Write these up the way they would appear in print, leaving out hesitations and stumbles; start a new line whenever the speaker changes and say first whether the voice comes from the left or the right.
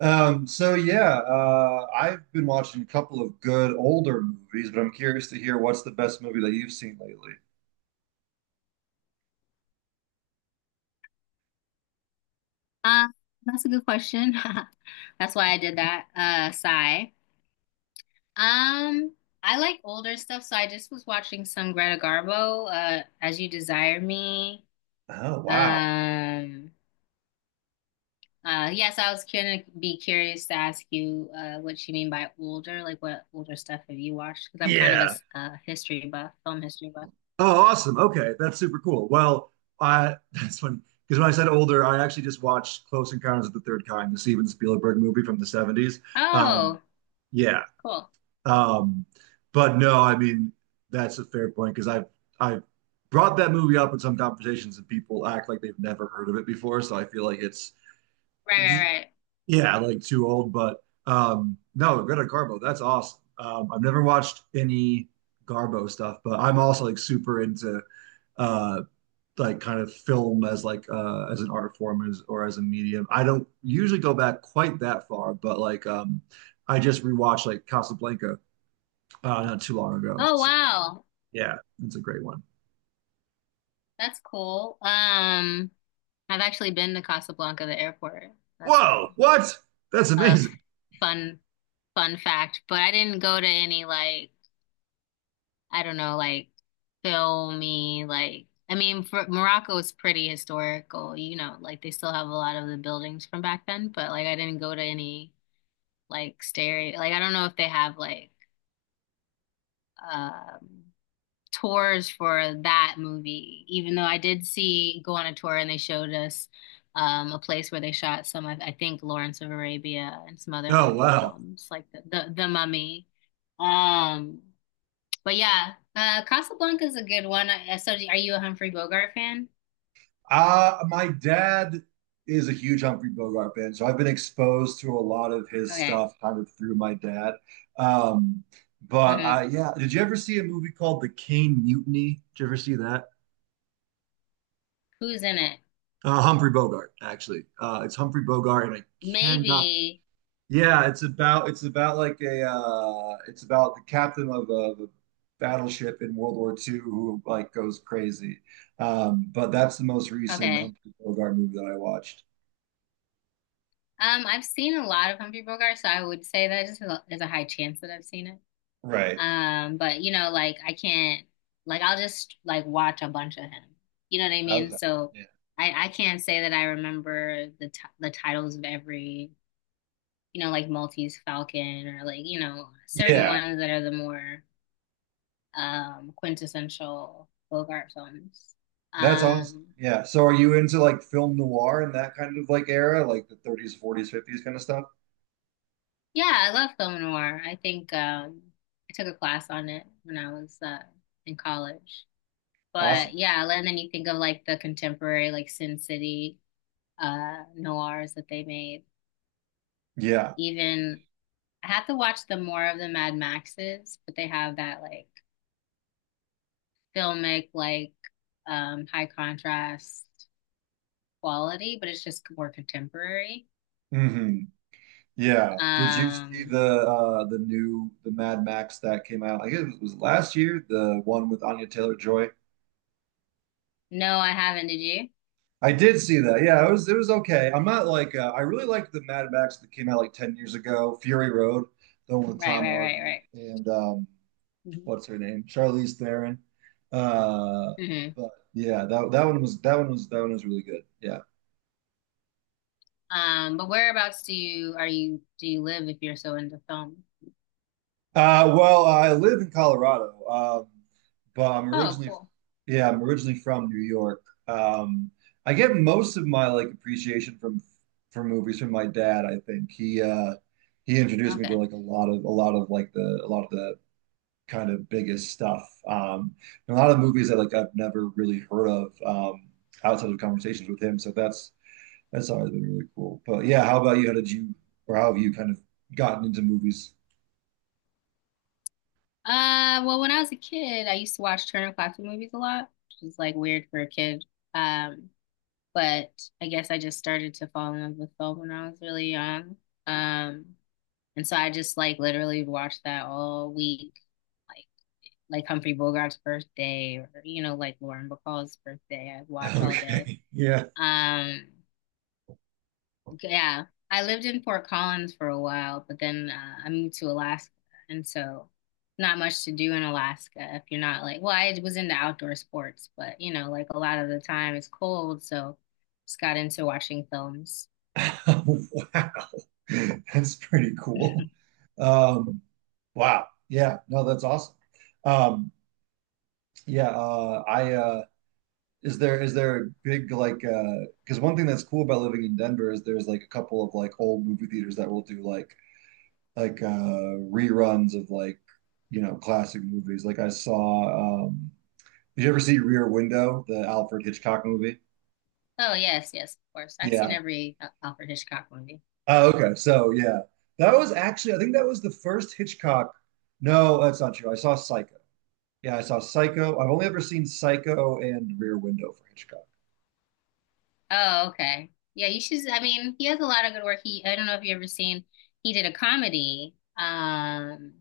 right: So yeah, I've been watching a couple of good older movies, but I'm curious to hear what's the best movie that you've seen lately.
left: Uh, that's a good question. That's why I did that. Sigh. Um, I like older stuff, so I just was watching some Greta Garbo, As You Desire Me.
right: Oh, wow.
left: Um, yes, I was gonna be curious to ask you, what you mean by older. Like, what older stuff have you watched? Because I'm kind of a,
right: Yeah.
left: history buff, film history buff.
right: Oh, awesome. Okay, that's super cool. Well, I that's funny because when I said older, I actually just watched Close Encounters of the Third Kind, the Steven Spielberg movie from the 70s. Um,
left: Oh,
right: yeah.
left: cool.
right: Um, but no, I mean that's a fair point because I've brought that movie up in some conversations and people act like they've never heard of it before. So I feel like it's...
left: Right, right, right.
right: Yeah, like too old, but no, Greta Garbo, that's awesome. I've never watched any Garbo stuff, but I'm also like super into uh, like kind of film as like as an art form as, or as a medium. I don't usually go back quite that far, but like I just rewatched like Casablanca not too long ago.
left: Oh,
right: So
left: wow.
right: yeah, it's a great one.
left: That's cool. I've actually been to Casablanca, the airport. That's a
right: Whoa, what? That's
left: a
right: amazing.
left: fun fun fact. But I didn't go to any, like, I don't know, like, filmy, like, I mean for, Morocco is pretty historical, you know, like they still have a lot of the buildings from back then. But like I didn't go to any like stereo, like, I don't know if they have like um tours for that movie, even though I did see go on a tour and they showed us a place where they shot some, I think, Lawrence of Arabia and some other
right: Oh,
left: Hollywood
right: wow.
left: films like the Mummy. Um, but yeah, Casablanca is a good one. I, so, are you a Humphrey Bogart fan?
right: My dad is a huge Humphrey Bogart fan, so I've been exposed to a lot of his
left: Okay.
right: stuff kind of through my dad. Um, but
left: Hmm.
right: yeah, did you ever see a movie called The Caine Mutiny? Did you ever see that?
left: Who's in it?
right: Humphrey Bogart, actually. It's Humphrey Bogart, and I cannot.
left: Maybe.
right: Yeah, it's about like a it's about the captain of of a battleship in World War II who like goes crazy. But that's the most recent
left: Okay.
right: Humphrey Bogart movie that I watched.
left: I've seen a lot of Humphrey Bogart, so I would say that just there's a high chance that I've seen it.
right: Right.
left: But you know, like I can't, like, I'll just like watch a bunch of him. You know what I mean?
right: Thousand.
left: So
right: Yeah.
left: I can't say that I remember the titles of every, you know, like Maltese Falcon or, like, you know, certain
right: Yeah.
left: ones that are the more quintessential Bogart films.
right: That's awesome.
left: Um
right: Yeah. So are you into like film noir and that kind of like era, like the 30s, 40s, 50s kind of stuff?
left: yeah, I love film noir. I think I took a class on it when I was in college. But
right: Awesome.
left: yeah, and then you think of like the contemporary like Sin City noirs that they made.
right: Yeah.
left: Even I have to watch the more of the Mad Maxes, but they have that like filmic, like high contrast quality, but it's just more contemporary.
right: Hmm. Yeah. Did you see
left: Um
right: the new the Mad Max that came out? I guess it was last year, the one with Anya Taylor-Joy.
left: no, I haven't, did you?
right: I did see that. Yeah, it was okay. I'm not like I really liked the Mad Max that came out like 10 years ago, Fury Road, the one with
left: Right,
right: Tom
left: right,
right: Hardy
left: right,
right: and
left: right.
right: what's her name, Charlize Theron. Uh,
left: Hmm.
right: but yeah, that one was really good. Yeah.
left: But whereabouts do you live if you're so into film?
right: Well, I live in Colorado, but
left: Oh, cool.
right: yeah, I'm originally from New York. Um, I get most of my like appreciation from for movies from my dad. I think he introduced me to
left: Okay.
right: like a lot of the kind of biggest stuff. And a lot of movies that like I've never really heard of outside of conversations with him. So that's always been really cool. But yeah, how about you? How did you, or how have you kind of gotten into movies?
left: Well, when I was a kid, I used to watch Turner Classic movies a lot, which is like weird for a kid. Um, but I guess I just started to fall in love with film when I was really young. Um, and so I just like literally watched that all week, like like Humphrey Bogart's birthday or, you know, like Lauren Bacall's birthday. I watch all day.
right: Okay, yeah,
left: Um, yeah, I lived in Fort Collins for a while, but then I moved to Alaska, and so not much to do in Alaska if you're not like. Well, I was into outdoor sports, but you know like a lot of the time it's cold, so just got into watching films.
right: wow, that's pretty cool. Um, wow, yeah, no, that's awesome. Um, yeah, I is there a big like because one thing that's cool about living in Denver is there's like a couple of like old movie theaters that will do like reruns of like classic movies. Like I saw did you ever see Rear Window, the Alfred Hitchcock movie?
left: Oh yes, yes, of course. I've
right: Yeah.
left: seen every Alfred Hitchcock movie.
right: Oh, okay. So yeah, that was actually I think that was the first Hitchcock. No, that's not true. I saw Psycho. Yeah, I saw Psycho. I've only ever seen Psycho and Rear Window for Hitchcock.
left: Oh, okay. Yeah, you should. I mean, he has a lot of good work. He, I don't know if you ever seen. He did a comedy.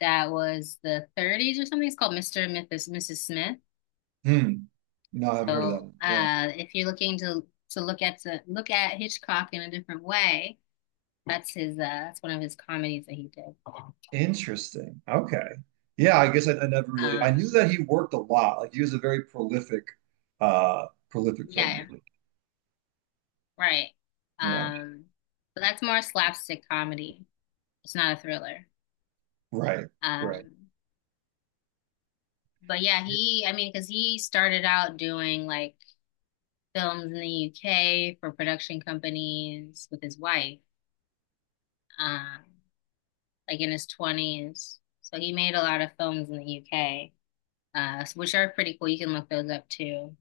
left: That was the 30s or something. It's called Mr. and Mrs. Smith.
right: Hmm. No, I haven't heard of that
left: So,
right: one. Yeah.
left: if you're looking to to look at Hitchcock in a different way, that's his. That's one of his comedies that he did.
right: Interesting. Okay. Yeah, I guess I never really... I knew
left: Um,
right: that he worked a lot. Like he was a very prolific
left: yeah,
right: filmmaker.
left: right.
right: Yeah.
left: Um, but that's more slapstick comedy. It's not a thriller.
right: Right. Right.
left: Um, but yeah,
right: Yeah.
left: he, I mean, because he started out doing like films in the UK for production companies with his wife, um, like in his 20s. So he made a lot of films in the UK, which are pretty cool. You can look those up too.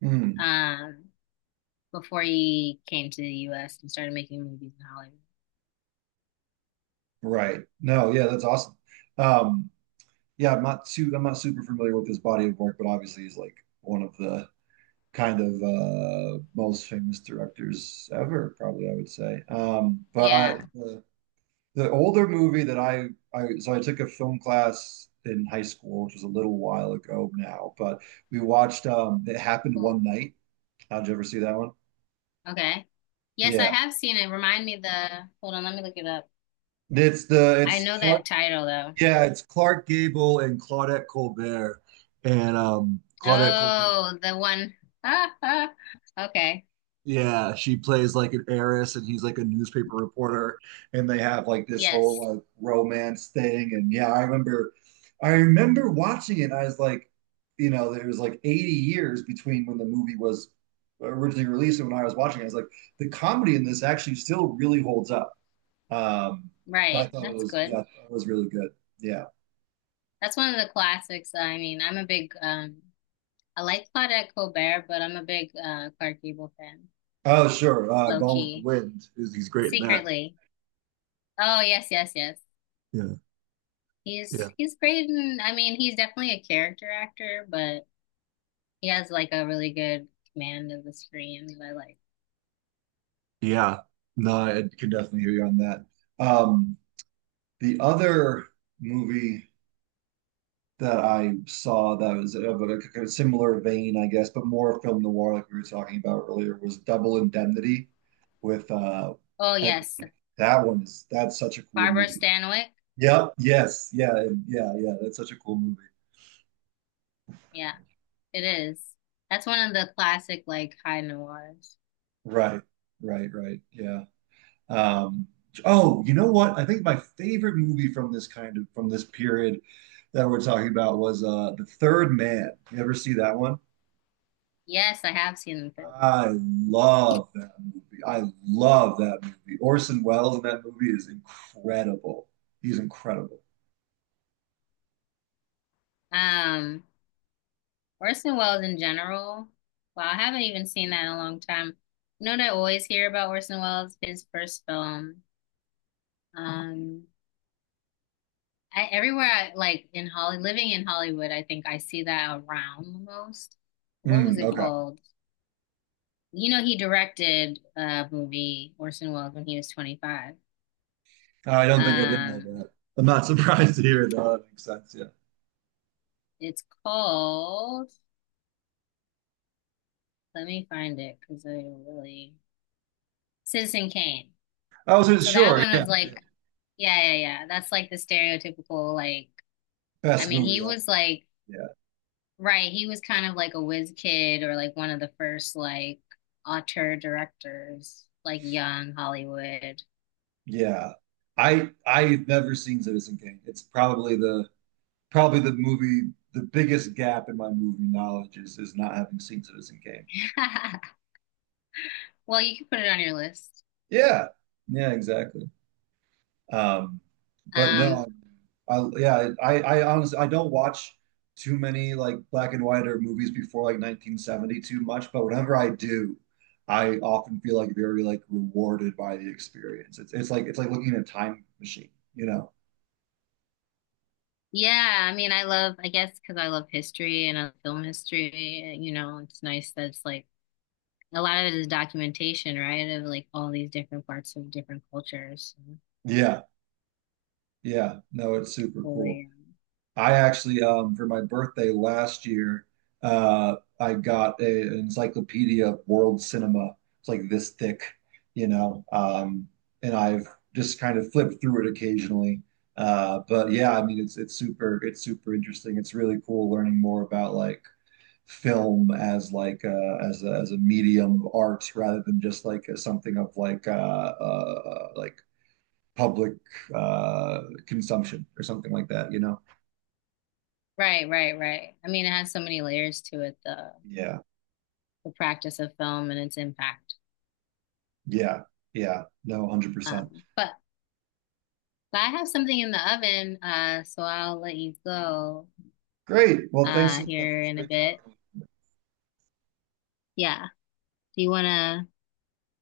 right: Hmm.
left: Um, before he came to the US and started making movies in Hollywood.
right: Right. No, yeah, that's awesome. Um, yeah, I'm not super familiar with his body of work, but obviously he's like one of the kind of most famous directors ever, probably I would say. But I
left: Yeah,
right: the, the older movie that I so I took a film class in high school, which was a little while ago now, but we watched It Happened One
left: cool.
right: Night. Did you ever see that one?
left: Okay. Yes, I
right: Yeah.
left: have seen it. Remind me the, hold on, let me look it up. I
right: It's
left: know
right: Clark...
left: that title though.
right: yeah, it's Clark Gable and Claudette Colbert. And Claudette Colbert...
left: Oh, the one. Ah, ah. Okay.
right: yeah, she plays like an heiress and he's like a newspaper reporter and they have like this
left: Yes.
right: whole like romance thing and yeah, I remember watching it and I was like, you know, there was like 80 years between when the movie was originally released and when I was watching it. I was like, the comedy in this actually still really holds up. Um, I
left: Right.
right: thought it
left: That's
right: was yeah, I
left: good.
right: thought it was really good. Yeah.
left: That's one of the classics. I mean, I'm a big I like Claudette Colbert, but I'm a big Clark Gable fan.
right: Oh, sure.
left: Low
right: Gone with the
left: key.
right: Wind, is he's great in that.
left: Secretly. Oh, yes, yes, yes.
right: Yeah.
left: He's
right: Yeah.
left: he's great and I mean, he's definitely a character actor, but he has like a really good command of the screen that I like.
right: Yeah. No, I can definitely hear you on that. Um, The other movie that I saw that was of a kind of similar vein, I guess, but more film noir, like we were talking about earlier, was Double Indemnity with
left: Oh,
right: Ed-
left: yes.
right: that one is... that's such a cool
left: Barbara
right: movie.
left: Stanwyck.
right: Yep, yes, yeah, and- yeah, yeah, that's such a cool movie.
left: Yeah, it is. That's one of the classic like high noirs.
right: Right, right, right. Yeah. Um, oh, you know what? I think my favorite movie from this period that we're talking about was The Third Man. You ever see that one?
left: Yes, I have seen the third one.
right: I love that movie. I love that movie. Orson Welles in that movie is incredible. He's incredible.
left: Um, Orson Welles in general. Well, I haven't even seen that in a long time. You know what I always hear about Orson Welles? His first film. Um, I, everywhere I like in Holly, living in Hollywood, I think I see that around the most. What was
right: Mm,
left: it
right: okay.
left: called? You know, he directed a movie, Orson Welles, when he was 25.
right: I don't think I did know
left: Um,
right: that. I'm not surprised to hear it, though. That makes sense. Yeah.
left: it's called, let me find it because I really, Citizen Kane.
right: I was
left: So that
right: sure.
left: one
right: Yeah,
left: was
right: yeah.
left: like Yeah, yeah, yeah. That's like the stereotypical, like, I
right: Best
left: mean, he
right: movie ever.
left: was like,
right: Yeah.
left: right, he was kind of like a whiz kid or like one of the first like auteur directors, like young Hollywood.
right: Yeah. I've never seen Citizen Kane. It's probably the movie... the biggest gap in my movie knowledge is not having seen Citizen Kane.
left: Well, you can put it on your list.
right: Yeah. Yeah, exactly. Um, but no,
left: Um,
right: yeah, I honestly I don't watch too many like black and white or movies before like 1970 too much, but whenever I do, I often feel like very like rewarded by the experience. It's like it's like looking at a time machine, you know?
left: yeah, I mean, I love, I guess, because I love history and I love film history, you know, it's nice that it's like a lot of it is documentation, right, of like all these different parts of different cultures.
right: Yeah, yeah. No, it's super
left: So,
right: cool.
left: really,
right: I actually, for my birthday last year, I got an encyclopedia of world cinema. It's like this thick, you know, and I've just kind of flipped through it occasionally. But yeah, I mean, it's super interesting. It's really cool learning more about like film as like as as a medium of art rather than just like as something of like public consumption or something like that, you know?
left: right, right, right. I mean, it has so many layers to it, though.
right: Yeah.
left: The practice of film and its impact.
right: Yeah. Yeah. No, 100%.
left: Um, but, but I have something in the oven, so I'll let you go
right: Great. Well, thanks so much. It
left: here
right: was
left: in a
right: great
left: bit.
right: talking with you.
left: Yeah. Do you want to